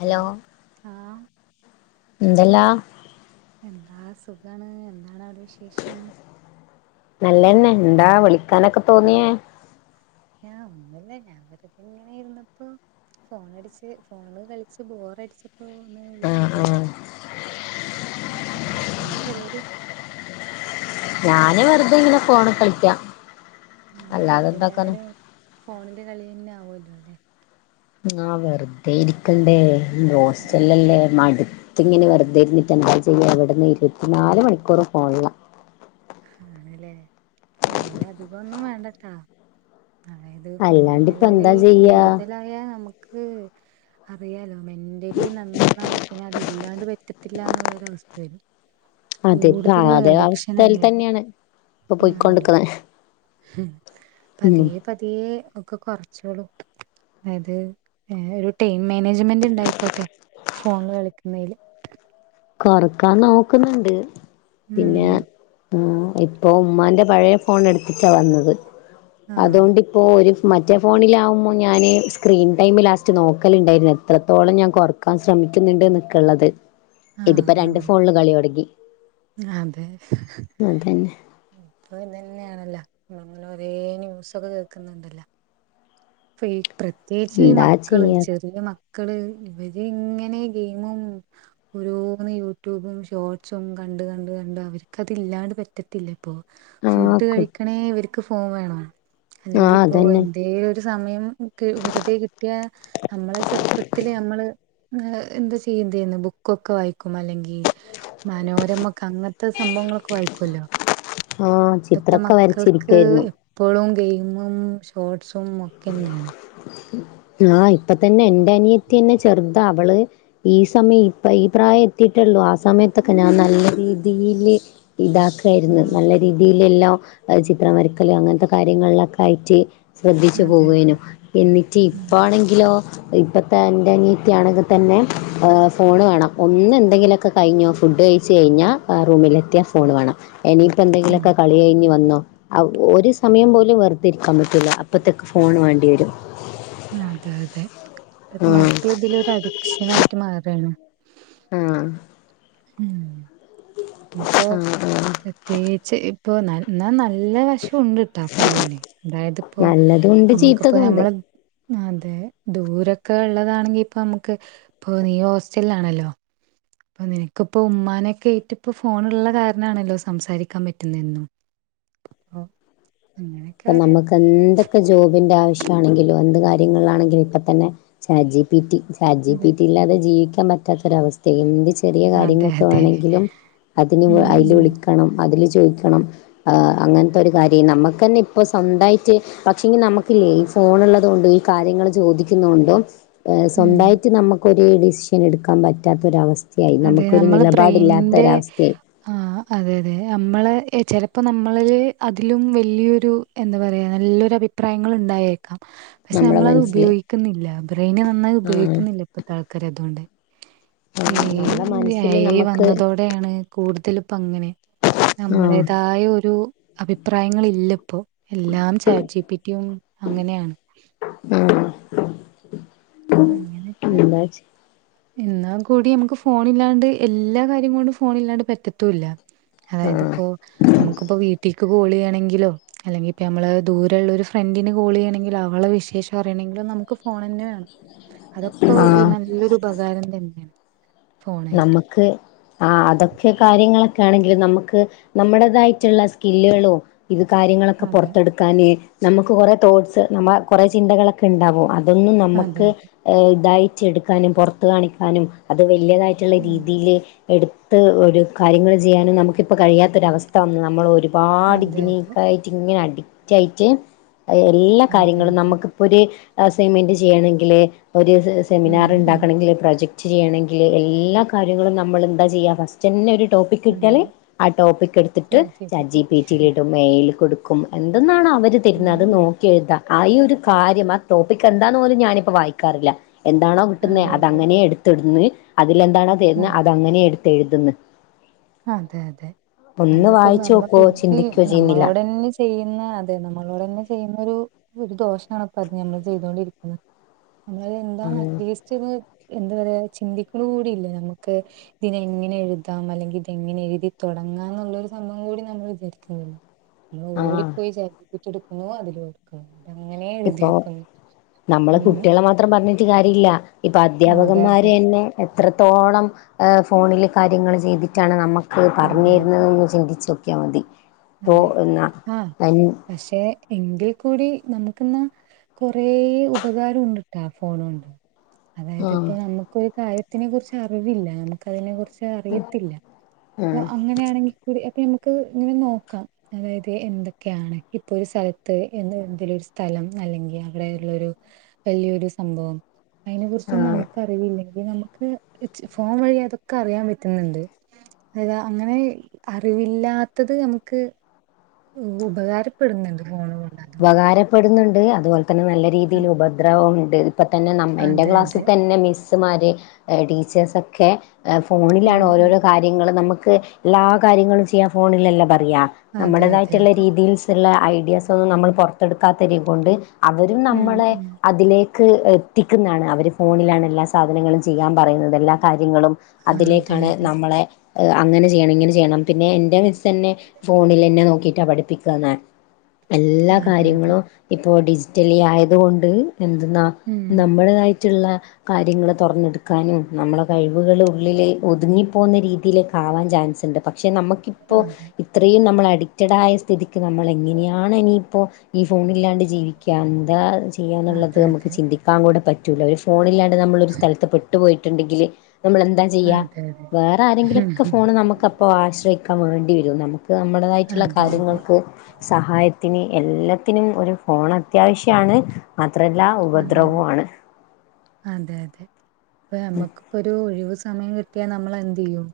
Hello ആ എന്തല്ലാ ആ സുഖാണ്. എന്താണ് അവിടെ വിശേഷം നല്ലന്നെ, എന്താ വിളിക്കാനൊക്കെ തോന്നിയേ ഞാൻ ഒന്നുമല്ല, ഞാൻ വെറുതെങ്ങനെ ഇരുന്നപ്പോ ഫോണടിച്ച് ഫോണ് കളിച്ച് ബോറടിച്ചപ്പോ ഒന്ന് വിളിച്ചു ആഹ് ആഹ് നോക്കിയതാണ് ഏഹ് എന്താ പരിപാടി ഞാന് വെറുതെങ്ങനെ ഫോണ് കളിക്കാ ആ അപ്പ എല്ലാരും ഫോണില് കളിയന്നെ ആവല്ലോ ല്ലെ ആ വെറുതെ ഇരിക്കണ്ടേ... അതെ ഹോസ്റ്റലല്ലേ മടു ത്ത് ങ്ങനെ വെറുതെ ഇരുന്നിട്ട് എന്താ ചെയ്യ ഇവിടുന്ന് ഇരുപത്തിനാല് മണിക്കൂറും ഫോണില ആണ്ലേ ഫോണിലധികഒന്നും വേണ്ടട്ടാ അതായത് അല്ലാണ്ട് ഇപ്പ ഫോണിലുകളി എന്താ ചെയ്യാ കൂടുതലായാ നമുക്ക് അറിയാലോ, മെന്റലി നന്നായി പിന്നെ അത് ഇല്ലാണ്ട് പറ്റത്തില്ല എന്നുള്ളരവസ്ഥ വരും അതിപ്പ കൂടുതൽ അതെ അഡിക്ഷൻ അവസ്ഥയിൽ ആയാല് തന്നെയാണ്, ഇ. പ്പൊ പോയിക്കൊണ്ട്ക്കുന്നെ ഉ പതിയെ പതിയെ യെ ഒക്കെ കുറച്ചോളും. അത് ഏഹ് ഒരു ടീ മാനേജ്മെന്റ് ഉണ്ടായിക്കോട്ടെ, ഫോണില് കളിക്കുന്നേൽ കൊറക്കാൻ നോക്കുന്നുണ്ട് ഹം ആ ഇപ്പൊ ഉമ്മാന്റെ പഴയ ഫോൺ എടുത്തിട്ടാ വന്നത്, ആഹ് അതുകൊണ്ടിപ്പോ ഒരു മറ്റേ ഫോണിലാവുമ്പോൾ ഞാന് സ്ക്രീൻ ടൈമ് ലാസ്റ്റ് നോക്കലുണ്ടായിരുന്നു. എത്രത്തോളം ഞാൻ കുറക്കാൻ ശ്രമിക്ക ച്ചുന്നുണ്ട് നിക്കള്ളത് ഇതിപ്പോ ആഹ് രണ്ട് ആഹ് ഫോണില് കളി തുടങ്ങി അതെ അതന്നെ ഇപ്പൊ ഇതന്നെയാണല്ലാ ഒരേ ന്യൂസ് ഒക്കെ കേൾക്കുന്ന്ണ്ടല്ലാ പ്രത്യേകിച്ച് ഈ എന്താ മക്കള് ചെയ്യാ ചെറിയ മക്കള് ഇവര് ഇങ്ങനെ ഗെയിമും ഓരോന്ന് യൂട്യൂബും ഷോർസും കണ്ട് കണ്ട് കണ്ട് അവർക്കത് ഇല്ലാണ്ട് പറ്റത്തില്ല. ഇപ്പോ ആഹ് ഫുഡ് കു കഴിക്കണേ ഇവർക്ക് ഫോൺ വേണോ അല്ലെങ്കിൽ ആഹ് ഇപ്പോ അതന്നെ എന്തെ സമയംക്ക് വെറുതെ കിട്ടിയ, നമ്മളെ ചെറുപ്പത്തില് നമ്മള് എന്താ ചെയ എന്ത് ചെയുന്നു. ബുക്കൊക്കെ വായിക്കും അല്ലെങ്കി മനോരമൊക്കെ അങ്ങനത്തെ സംഭവങ്ങളൊക്കെ വായിക്കുല്ലോ ആഹ് ഇപ്പത്തെ ചിത്രൊക്കെ മക്കൾക്ക് വരച്ചിരിക്കായിരുന്നു എപ്പോഴും ഗെയിം യിം ഷോസും ഒക്കെ തന്നെയാണ്. ആഹ് ഇപ്പ തന്നെ എൻന്റെ അനിയത്തി തന്നെ ചെറുതാ അവള് ഈ സമയം ഇപ്പ ഈ പ്രായം എത്തിട്ട് ഉള്ളൂ ആ സമയത്തൊക്കെ ഞാൻ നല്ല രീതിൽ ഇതാക്കായിരുന്നു ആഹ് നല്ല രീതിയിൽ ഇല്ലില്ലോ ചിത്രം വരക്കല്ലെ അങ്ങനത്തെ കാര്യങ്ങളിലൊക്കെ ആയിട്ട് അതെ അതെ പോവനു എന്നിട്ട് ഉം ഇപ്പ ആണെങ്കിലോ? ഇപ്പോഴത്തെ തൻ്റെ അനിയത്തിയാണെങ്കിൽ തന്നെ ഫോണ് വേണം ഒന്ന് എന്തെങ്കിലുമൊക്കെ കഴിഞ്ഞോ ഫുഡ് കഴിച്ച് കഴിഞ്ഞ റൂമില എത്തിയാ ഫോൺ വേണം. ഇനിയിപ്പോ ഉം എന്തെങ്കിലുമൊക്കെ കളി കഴിഞ്ഞ് വന്നോ ഒരു സമയം പോലും വെറുതി ഇരിക്കാൻ പറ്റൂില്ല അപ്പത്തെ ഫോൺ വേണ്ടി വരും. അതെ അതെ ഇപ്പത്തെ ആഹ് മക്കൾ ഇതിലൊ ഒരു അഡിക്ഷൻ ആയിട്ട് മാറയാണ്. ആഹ ഉം ഇപ്പൊ ആഹ് ആഹ് പ്രത്യേകിച്ച് ഇപ്പൊ എന്നാൽ നല്ല വിഷ ണ്ടിട്ട ഫോണിനെ അതായത്പ്പോ നല്ലതുണ്ട് നമ്മുക്കിപ്പോ ചീത്തതുണ്ട് നമ്മള് ഇപ്പൊ അ അതെ ദൂരൊക്കെ ഉള്ളതാണെങ്കി ഇപ്പൊ നമുക്ക് ഇപ്പൊ നീ ഹോസ്റ്റലിലാണല്ലോ. അപ്പൊ നിനക്ക്പ്പോ ഉമ്മാനെൊക്കെയിട്ട് ഇപ്പ ഫോൺള്ള കാരണാണല്ലോ സംസാരിക്കാൻ പറ്റുന്നെന്നും. ആ അപ്പൊ നമുക്ക് എന്തൊക്കെ ജോബിന്റെ ആവശ്യ ണെങ്കിലും എന്ത് കാര്യങ്ങളിലാണെങ്കിലും ഇപ്പ തന്നെ ചാറ്റ് ജിപിറ്റി ചാറ്റ് അതെ ജിപിറ്റി ഇല്ലാതെ ജീവിക്കാൻ പറ്റാത്തൊരവസ്ഥ എന്ത് ചെ ചെറിയ അതെ കാര്യങ്ങളക്കെ അതെ വേണമെങ്കിലും അതിന് ഉം അതിൽ ഉം വിളിക്കണം അതില് ചോ ചോദിക്കണം അങ്ങനത്തെ ഒരു കാര്യം നമുക്ക്ന്നെ ഇ അപ്പൊ സ്വന്തമായിട്ട് പക്ഷെ ഇങ്ക നമുക്കില്ലേ ഈ ഫോൺള്ളത കൊണ്ടും ഈ കാര്യങ്ങൾ ചോദിക്കുന്ന കൊണ്ടോ ഉം സ്വന്തമായിട്ട് നമുക്കൊരു ഡിസിഷൻ എടുക്കാൻ പറ്റാത്തൊരവസ്ഥ അതെ നമ്മള് ബ്രെയിനിന്റെ ആ അതെ അതെ നമ്മള് ചിലപ്പോൾ നമ്മളിൽ അതിലും വലിയൊരു എന്താ പറയുക നല്ലൊരു അഭിപ്രായങ്ങൾ ഉണ്ടായേും പക്ഷെ നമ്മളെ നമ്മളത് മനസ്സില് ഉപയോഗിക്കുന്നില്ല ബ്രെയിന് നന്നായി ആഹ് ഉപയോഗിക്കുന്നില്ല ഇപ്പഴത്തെ ആൾക്കാരെ അതുകൊണ്ട്. ഈ ആഹ് നമ്മളെ മനസ്സില് ഏഐ നമ്മക്ക് വന്നതോടെയാണ് കൂടുതല ഇപ്പ അങ്ങനെ ആഹ് നമ്മളേതായ ഒരു അഭിപ്രായങ്ങളില്ല ഇപ്പോ എല്ലാം ചാറ്റ്ജിപിറ്റിയും അങ്ങനെയാണ്. ആഹ് അങ്ങനെയൊക്കെ എന്താ എന്നാൽ കൂടി നമുക്ക് ഫോൺഇല്ലാണ്ട് എല്ലാകാര്യങ്ങളും ഫോൺ ഇല്ലാണ്ട് പറ്റത്തൂല്ല. അതായത് ആഹ് ഇപ്പോ നമുക്കിപ്പോ വീട്ടിലക്ക് കോള് ചെയണെങ്കിലോ അല്ലെങ്കിൽ നമ്മള് ദൂരുള്ള ഒരു ഫ്രണ്ടിന് കോള് ചെയ്യുന്നെങ്കിലോ അവളെ വിശേഷ അറിയാനെങ്കിലോ നമുക്ക് ഫോൺ തന്നെ വേണം അതൊക്കെ ആഹ് നല്ലൊരു ഉപകാരം തന്നെയാണ്. ഫോണായിട്ട്. നമുക്ക് ആ അതൊക്കെ കാര്യങ്ങളൊക്കെ ആണെങ്കിൽ നമുക്ക് നമ്മുടേതായിട്ടുള്ള സ്കില്ലുകളോ ഇത് കാര്യങ്ങളൊക്കെ അതെ പുറത്തെടുക്കാന് നമുക്ക് കുറെ തോട്ട്സ് നമ്മ കുറേ ചിന്തകളൊക്കെ ഉണ്ടാവും അത് അതൊന്നും അതെ നമുക്ക് അതെ ഇതയച്ചെടുക്കാനും പുറത്ത് കാണിക്കാനും അത് വലിയതായിട്ട് മറ്റുളള ഉം രീതിൽ എടുത്ത് ഒരു കാര്യങ്ങൾ ചെയ്യാനും നമുക്കിപ്പോൾ കഴിയാത്തൊരവസ്ഥ വന്ന് നമ്മൾ ഒരു ഒരുപാട് അതെ അതെ ഇതിനേക്കായിട്ട് ഇങ്ങനെ അഡിക്റ്റ് ആയിട്ട് എല്ലാ അതെ കാര്യങ്ങളും അതെ നമുക്കിപ്പൊ ഒരു സിമെന്റ് ചെയ്യണെങ്കില് ഒരു ഉം സെമിനാർ ഉം ഉണ്ടാക്കണെങ്കിൽ പ്രൊജക്ട് ചെയ്യണമെങ്കിൽ എല്ലാ എല്ലാ കാര്യങ്ങളും നമ്മൾ എന്താ ചെയ്യുക ഫസ്റ്റ് തന്നെ ഒരു ടോപ്പിക് അതെ കിട്ടിയാലേ ആ ടോപ്പിക് എടുത്തിട്ട് ചാറ്റ് ജിപിറ്റിയിൽ ഇടും എഐയിൽ കൊടു ക്കും എന്തെന്നാാണ് അവർ ഉം തരുന്നത് അത് ഉം നോക്കി എഴുതാ ആഈ ഒരു കാര്യം ആ ടോപ്പിക് എന്താണ പോലും ഞാനിപ്പോ വായിക്കാറില്ല. എന്താണോ കിട്ടുന്ന അതെ അത അതെ അങ്ങനെയ എടുത്ത്ടുന്ന് അതിലെന്താണോ തരുന്നത് ഉം അത അങ്ങനെ എടുത്ത എഴുതിന്ന് അതെ അതെ നമ്മളിപ്പോ വായിച്ചു നമ്മള നോക്കുവോ പുദ്ധി ചിന്തിക്കുവോ ചെയ്യുന്നില്ല നമ്മളോടന്നെ ചെയ്യ് പിന്നെ അതെ നമ്മളോടന്നെ ചെയ്യുന്നൊരു ഒരു ദോഷാണ് ഇപ്പ അത് ഞമ്മള് ചെയ്തോണ്ടിരിക്കുന്നത് നിങ്ങളെന്താണ് അറ്റ്ലീസ്റ്റ് ര് എന്ത് പറയാ ചിന്തിക്ണൂടിയില്ല ഞമ്മക്ക് ഇതിനെ എങ്ങനെ എഴുതാം അല്ലെങ്കി എങ്ങനെ എഴുതി തുടങ്ങാനൊന്നൊരു സംഭവം കൂടി നമ്മൾ വിചാരിക്കുന്ന നമ്മൾ ആഹ് ഓടിപ്പോയി ച ന്ത് എടുക്കുണു അതില് എട്ക്ക ഇപ്പൊ നമ്മള് അങ്ങനെ കുട്ടികളെ മാത്രം പറഞ്ഞിട്ട് കാര്യല്ല. ഇപ്പൊ അതെ അതെ അദ്ധ്യാപകന്മാര് ന്നെ എത്രത്തോളം എ ഫോണില് കാര്യങ്ങൾ ചെയ്തിട്ടാണ് നമ്മ ക്ക് അതെ പറഞ്ഞെരുന്ന് അതെ ഒന്നു ചിന്തിച്ചോക്കിയാ മതി ഇപ്പോ അതെ എന്നാ ആ പക്ഷെ എങ്കിൽ കൂടി നമുക്കിന്ന് കൊറേ ഉപകാരം ഉണ്ട്ട്ടാ ഫോണോണ്ട് അതായത് ആഹ് ഇപ്പോ നമുക്ക് ഒരു കാര്യത്തിനെ കുറിച്ച് അറിവില്ല നമുക്ക് അതിനെ കുറിച്ച് അറിയത്തില്ല അപ്പോ അങ്ങനെ യാണെങ്കിൽ കൂടി അപ്പൊ ഞമ്മക്ക് ഇങ്ങനെ നോക്കാം അതായത് എന്തൊക്കെയാണ് ഇപ്പൊ ഒരു സ്ഥലത്ത് എന്ന് എന്തിലും ഒരു സ്ഥലം അല്ലെങ്കിൽ അവിടെ ഉള്ളൊരു വലിയൊരു സംഭവം അതിനെ കുറിച്ചൊന്നും ആഹ് നമ്മക്ക് അറിവില്ല. നമുക്ക് ച്ച് ഫോൺ വഴി അതൊക്കെ അറിയാൻ പറ്റുന്നുണ്ട് അതാ അങ്ങനെ അറിവില്ലാത്തത് നമു ക്ക് ഉപകാരപ്പെടുന്നുണ്ട് ഫോണ് കൊണ്ട് അതുകൊണ്ട് ഉപകാരപ്പെടുന്നുണ്ട് അതുപോലെ തന്നെ നല്ല രീതിയിൽ ഉപദ്രവം ഉണ്ട് ഇപ്പം തന്നെ നമ്മ എൻ്റെ അതെ ക്ലാസ്സിൽ അതെ തന്നെ മിസ് മിസ്സ്മാരെ ടീച്ചേഴ്‌സൊക്കെ ഉം ഫോണിലാണ് ഉം. ഓരോരോ കാര്യങ്ങള് നമക്ക് എല്ലാ കാര്യങ്ങളും ചെയ്യാൻ ഫോണിലല്ല പറയാ അതെ അതെ നമ്മുടേതായിട്ടുള്ള അതെ രീതീസിള്ള ഐഡിയാസ് നമ്മള് പുറത്തെടുക്കാത്തിരി കൊണ്ട് അവരും ഉം നമ്മളെ ഉം അതിലേ ക്ക് എത്തിക്കുന്നാണ് അവര് ഫോണിലാണ് എല്ലാ സാധനങ്ങളും ചെയ്യാൻ പറയുന്നത് എല്ലാ കാര്യങ്ങളും അതെ അതിലേക്കാണ് അതെ നമ്മളെ അങ്ങന ചെയ്യണം ഇങ്ങനെ ചെയ്യണം പിന്നെ എന്റെ മിസ് തന്നെ ഫോണിലന്നെ നോക്കിട്ട പഠിപ്പിക്കുന്നെ എല്ലാ അതെ അതെ കാര്യങ്ങളും ഇപ്പോൾ ഡിജിറ്റലി ആയതുകൊണ്ട് എന്തുന്നാ ഉം നമ്മടേതായിട്ട്ള്ള കാര്യങ്ങള് തുറന്നെടുക്കാനും നമ്മളെ കഴിവുകൾ ഉള്ളിലെ ഒതുങ്ങിപ്പോകുന്ന രീതിയിലേക്കാവാൻ ചാൻസ്ണ്ട് പക്ഷെ നമുക്കിപ്പോൾ അതെ ഇത്രയും നമ്മൾ അഡിക്റ്റഡ് ആയ സ്ഥിതിക്ക് നമ്മള് എങ്ങനെയാ ആണ് ഇനിയിപ്പോൾ ഈ ഫോണില്ലാണ്ട് ജീവി ക്കന്താ ചെയ്യാനുള്ളത് അതെ നമുക്ക് അതെ ചി ന്തിക്കാൻ കൂട പറ്റൂല്ല ഒര് ഫോണില്ലാണ്ട് നമ്മളൊരു സ്ഥലത്ത് പെട്ടുപോയി ണ്ടെങ്കില് നമ്മളെന്താ ചെയ്യാ? അതെ അതെ വേറെ ആരെങ്കിലും ഒക്ക ഉം ഫോണ് നമക്ക് അപ്പോ ആശ്രയിക്കാൻ വേണ്ടി വരും നമുക്ക് നമ്മടതായിട്ടുള്ള അതെ അതെ കാര്യങ്ങൾക്ക് ക്ക് സഹായത്തിന് എല്ലാത്തിനും ഒരു ഫോൺ അത്യാവശ്യമാണ്. ത്രല്ലാ അതെ അതെ ഉപദ്രവും ആണ് അപ്പ നമ്മക്കിപ്പൊ ഒരു ഒഴിവു സമയം കിട്ടിയാൽ നമ്മളെന്തെയ്യും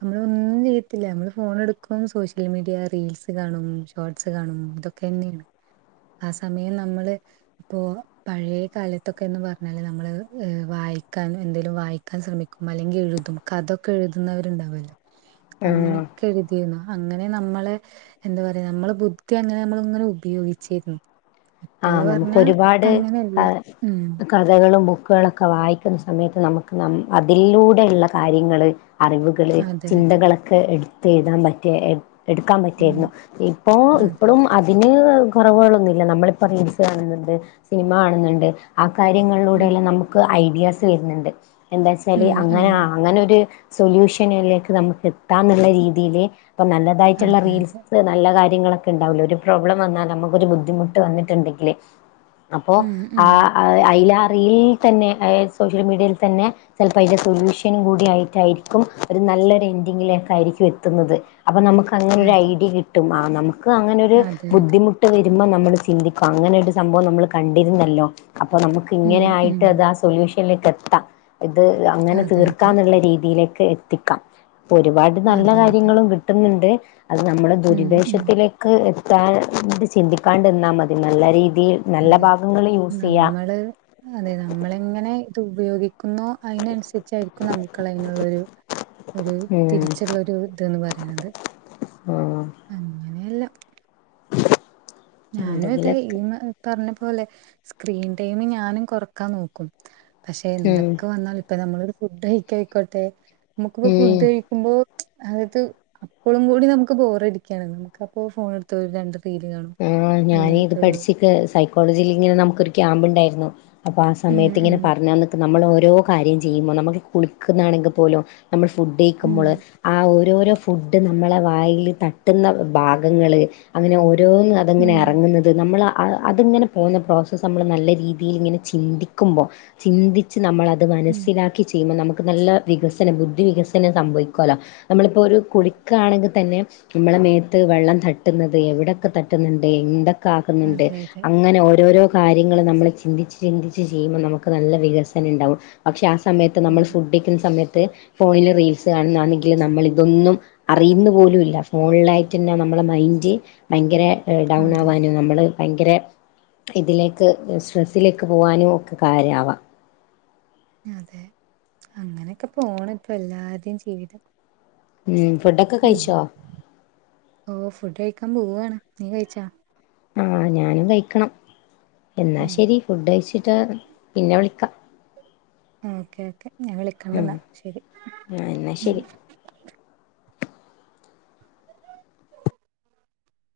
നമ്മളൊന്നും ചെയ്യത്തില്ല നമ്മള് ഫോ ണ് എടുക്കും സോഷ്യൽ മീഡിയ റീൽസ് കാണും ഷോർട്സ് കാണും അതൊക്കന്നെണ് ആ സമയം നമ്മള് ഇപ്പോ പഴേ കാലത്തൊക്കെ എന്ന് പറഞ്ഞാല് നമ്മള് ങ് വായിക്കാൻ എന്തേങ്കലും വായിക്കാൻ ശ്രമിക്കും അല്ലെങ്കി ഴ്തും കഥൊക്കെ എഴുതുന്നവരുണ്ടാവല്ലോ ആഹ് അങ്ങനൊക്കെ എഴുതിന്നു അങ്ങനെ നമ്മൾ ള് എന്ത് പറയാ നമ്മള ബുദ്ധി അങ്ങനെ നമ്മള് ഇങ്ങനെ ഉപയോഗിച്ചേരുന്നു ആ നമുക്ക് ഒരുപാട് അ ഉം കഥകളും ഒ ബുക്കോളൊക്കെ വായിക്കുന്ന സമയത്ത് നമുക്ക് ന അതിലൂടെയുള്ള കാര്യങ്ങള് അറിവുകള് അതെ അതെ ചിന്തകളൊക്കെ എടുത്ത് എഴുതാൻ പറ്റിയേ എ എടുക്കാൻ ഉം പറ്റിയേരുന്നു ഇപ്പോ അതെ ഇപ്പളും അതിന് കുറവുകളൊന്നില്ല നമ്മള് ഇപ്പ റീൽസ് കാണുന്നുണ്ട് സിനിമ കാണുന്നുണ്ട് ആ ഉം കാര്യങ്ങളിലൂടെയെല്ലാം നമുക്ക് ഐഡിയാസ് വരുന്നുണ്ട് എന്താ ച്ചാല് ഉം അങ്ങന ഉം അങ്ങനൊര് സൊലൂഷനിലേക്ക് നമുക്ക് എത്താം എന്നുള്ള രീതിയില് അപ്പൊ നല്ലതായിട്ടുള്ള അതെ അതെ റീൽസ് നല്ലാ കാര്യങ്ങളൊക്ക ഇണ്ടാവൂലേ ഒരു പ്രോബ്ലംവാന്നാൽ നമുക്കൊരു ബുദ്ധിമുട്ട് വന്നി റ്റ്ണ്ടങ്കില് അപ്പോ ഉം ആ ഉം അയിലാ റീലിൽ തന്നെ അതായത് സോഷ്യൽ മീഡിയയിൽ തന്നെ ചെലപ്പോ അയിന്റെ സൊല്യൂഷൻ കൂടിയാ യിട്ടായിരിക്കും ഒരു നല്ല നല്ലൊരു എൻഡിങ്ങിലേക്കായിരിക്കും എത്ത്ന്നത് അപ്പനമുക്ക് അങ്ങനെ ഒരു അതെ ഐഡിയ കിട്ടും ആഹ് നമുക്ക് അങ്ങനൊരു അതെ അതെ ബുദ്ധിമുട്ട് വരുമ്മം നമ്മൾ ചിന്തിക്ക അങ്ങനെ ഒരു സംഭവം നമ്മ്ള് കണ്ടിര്ന്നല്ലോ അപ്പൊ നമുക്ക് ഉം ഉം ഇങ്ങനെആയിട്ട്ത് ആ സൊല്യൂഷൻ [unintelligible] ലേക് എത്താം ഇത് അങ്ങനെ അതെ അതെ തീർക്കാന്ന്ള്ള രീതിയിലേക്ക് എത്തിക്കാം പ്പൊ ഒരുപാട് നല്ല അതെ അതെ കാര്യങ്ങളും കിട്ടുന്നുണ്ട് അത് നമ്മള് ഉം ഉം ദുരുദ്ദേശത്തിലേക്ക് എത് ത്താണ്ട് ചിന്തിക്കാണ്ട്ന്നാമതി നല്ല രീതി അതെ നമ്മള് അതെ നമ്മൾ ഇങ്ങനെ ഇത് ഉപയോഗി ക്കുന്നോ അതിനനുസരിച്ചായിരിക്കും നമുക്ക്ള്ളെ അയ്ന്ള്ളൊരു ഒരു ഉം തിരിച്ചുള്ള ഒരു ത് ന്ന് പറിണത് ആഹ് ഞാനുംഅതേ ഈ എന്തെങ്കിലൊക്കെ പറഞ്ഞ പോ പോലെ സ്ക്രീൻ ടൈം ഞാനും കൊറക്കാൻ നോക്കും പക്ഷെ ഉം എന്തൊക്കെ വന്നാൽ ഇപ്പൊ നമ്മളൊരു ഫുഡ് കഴിക്കയിക്കോട്ടെ നമുക്കിപ്പോ ഫുഡ് ഉം കഴിക്കുമ്പോ അതായത് അപ്പളും കൂടി നമുക്ക് ബോറടിക്കയാണ് നമുക്ക അപ്പോ ഫോണ എടുത്ത് രണ്ട് റീല് കാണും ആ ഞാന് ഇത് അങ്ങനെയൊക്കെ ഒരു പഠിച്ചിക്ക് സൈക്കോളജിൽ ഇങ്ങനെ നമുക്കൊരു ക്യാമ്പ് ഉണ്ടായിരുന്നു അപ്പൊ ആ ഉം സമയത്ത് ഇങ്ങനെ ഉം പറഞ്ഞന്നക്ക് നമ്മൾ ഓരോ കാര്യം ചെയ്യുമ്പോ നമ്മക്ക് കുളിക്കുന്നാണെങ്കിൽ പോലും നമ്മള് ഉം ഫുഡ്കയ്ക്കുമ്പോൾ ആ ഒര് - ഓരോ ഫുഡ്‌ നമ്മളെ വായീല് തട്ടുന്ന ഭാഗങ്ങള് അങ്ങനെ ഓ ഓരോന്ന് അതങ്ങനെ ഉം ഇറങ്ങുന്നത് നമ്മളാ അതിങ്ങനെ പോകുന്ന പ്രോസസ്സ് നമ്മള് നല്ല രീതിൽ ഇങ്ങനെ ചിന്തിക്കുമ്പോ ചിന്തിച്ച് നമ്മളത് ഉം മനസ്സിലാക്കി ചെയ്യുമ്പോൾ നമുക്ക് നല്ല വികസനം ബുദ്ധി വികസനം സംഭവിക്കോലോ നമ്മളിപ്പോ ഒരു കുളിക്കാണെങ്കിൽ തന്നെ നമ്മളെ മേത്ത് വെള്ളം തട്ടുന്നത് എവിടെയൊക്കെ തട്ടുന്നുണ്ട് എന്തൊക്കെ ആകുന്നുണ്ട് അതെ അതെ അങ്ങനെ ഓരോരോ കാര്യങ്ങള് നമ്മളെ ചിന്തിച്ച് ചിന്തിച്ച് ചെയ്യുമ്പോൾ നമുക്ക് നല്ല വികസന ഉണ്ടാവും പക്ഷെ ആ സമയത്ത് നമ്മൾ അതെ ഫുഡ്കഴിക്കുന്ന സമയത്ത് ത്ത് ഫോണിൽ റീൽസ് കാണുന്നാ ണെങ്കിൽ നമ്മള് ഇതൊന്നും അറിയുന്ന പോലുംല്ല ഫോണിലായിട്ട് തന്നെ ന നമ്മളെ മൈൻഡ് ഭയങ്കര ഡൗൺ അതെ ആവാനും നമ്മള് ഭയങ്കര ഇതിലേക്ക് സ്ട്രെസ്സിലേക്ക് പോവാനും ഒക്കെ കാര്യാവാം അതെ അങ്ങനെക്കെ പോണ് ഇപ്പൊ എല്ലാരുടെയും ജീവിതം ഉം ഫുഡൊക്കെ ഉം കഴിച്ചോ ഓ ഫുഡ് കഴിക്കാൻ പോവാണ്, നീ കഴിച്ചാ? ആഹ് ഞാനും കഴിക്കണം എന്നാ ഉം ശരി ഫുഡ് കഴിച്ചിട്ട് പിന്നെ വിളിക്കാം. ആഹ് ഓക്കെ ഓക്കെ ഞാൻ വിളിക്കണ്ട് ഉം എന്ന ശരി. ആഹ് എന്നാ ശരി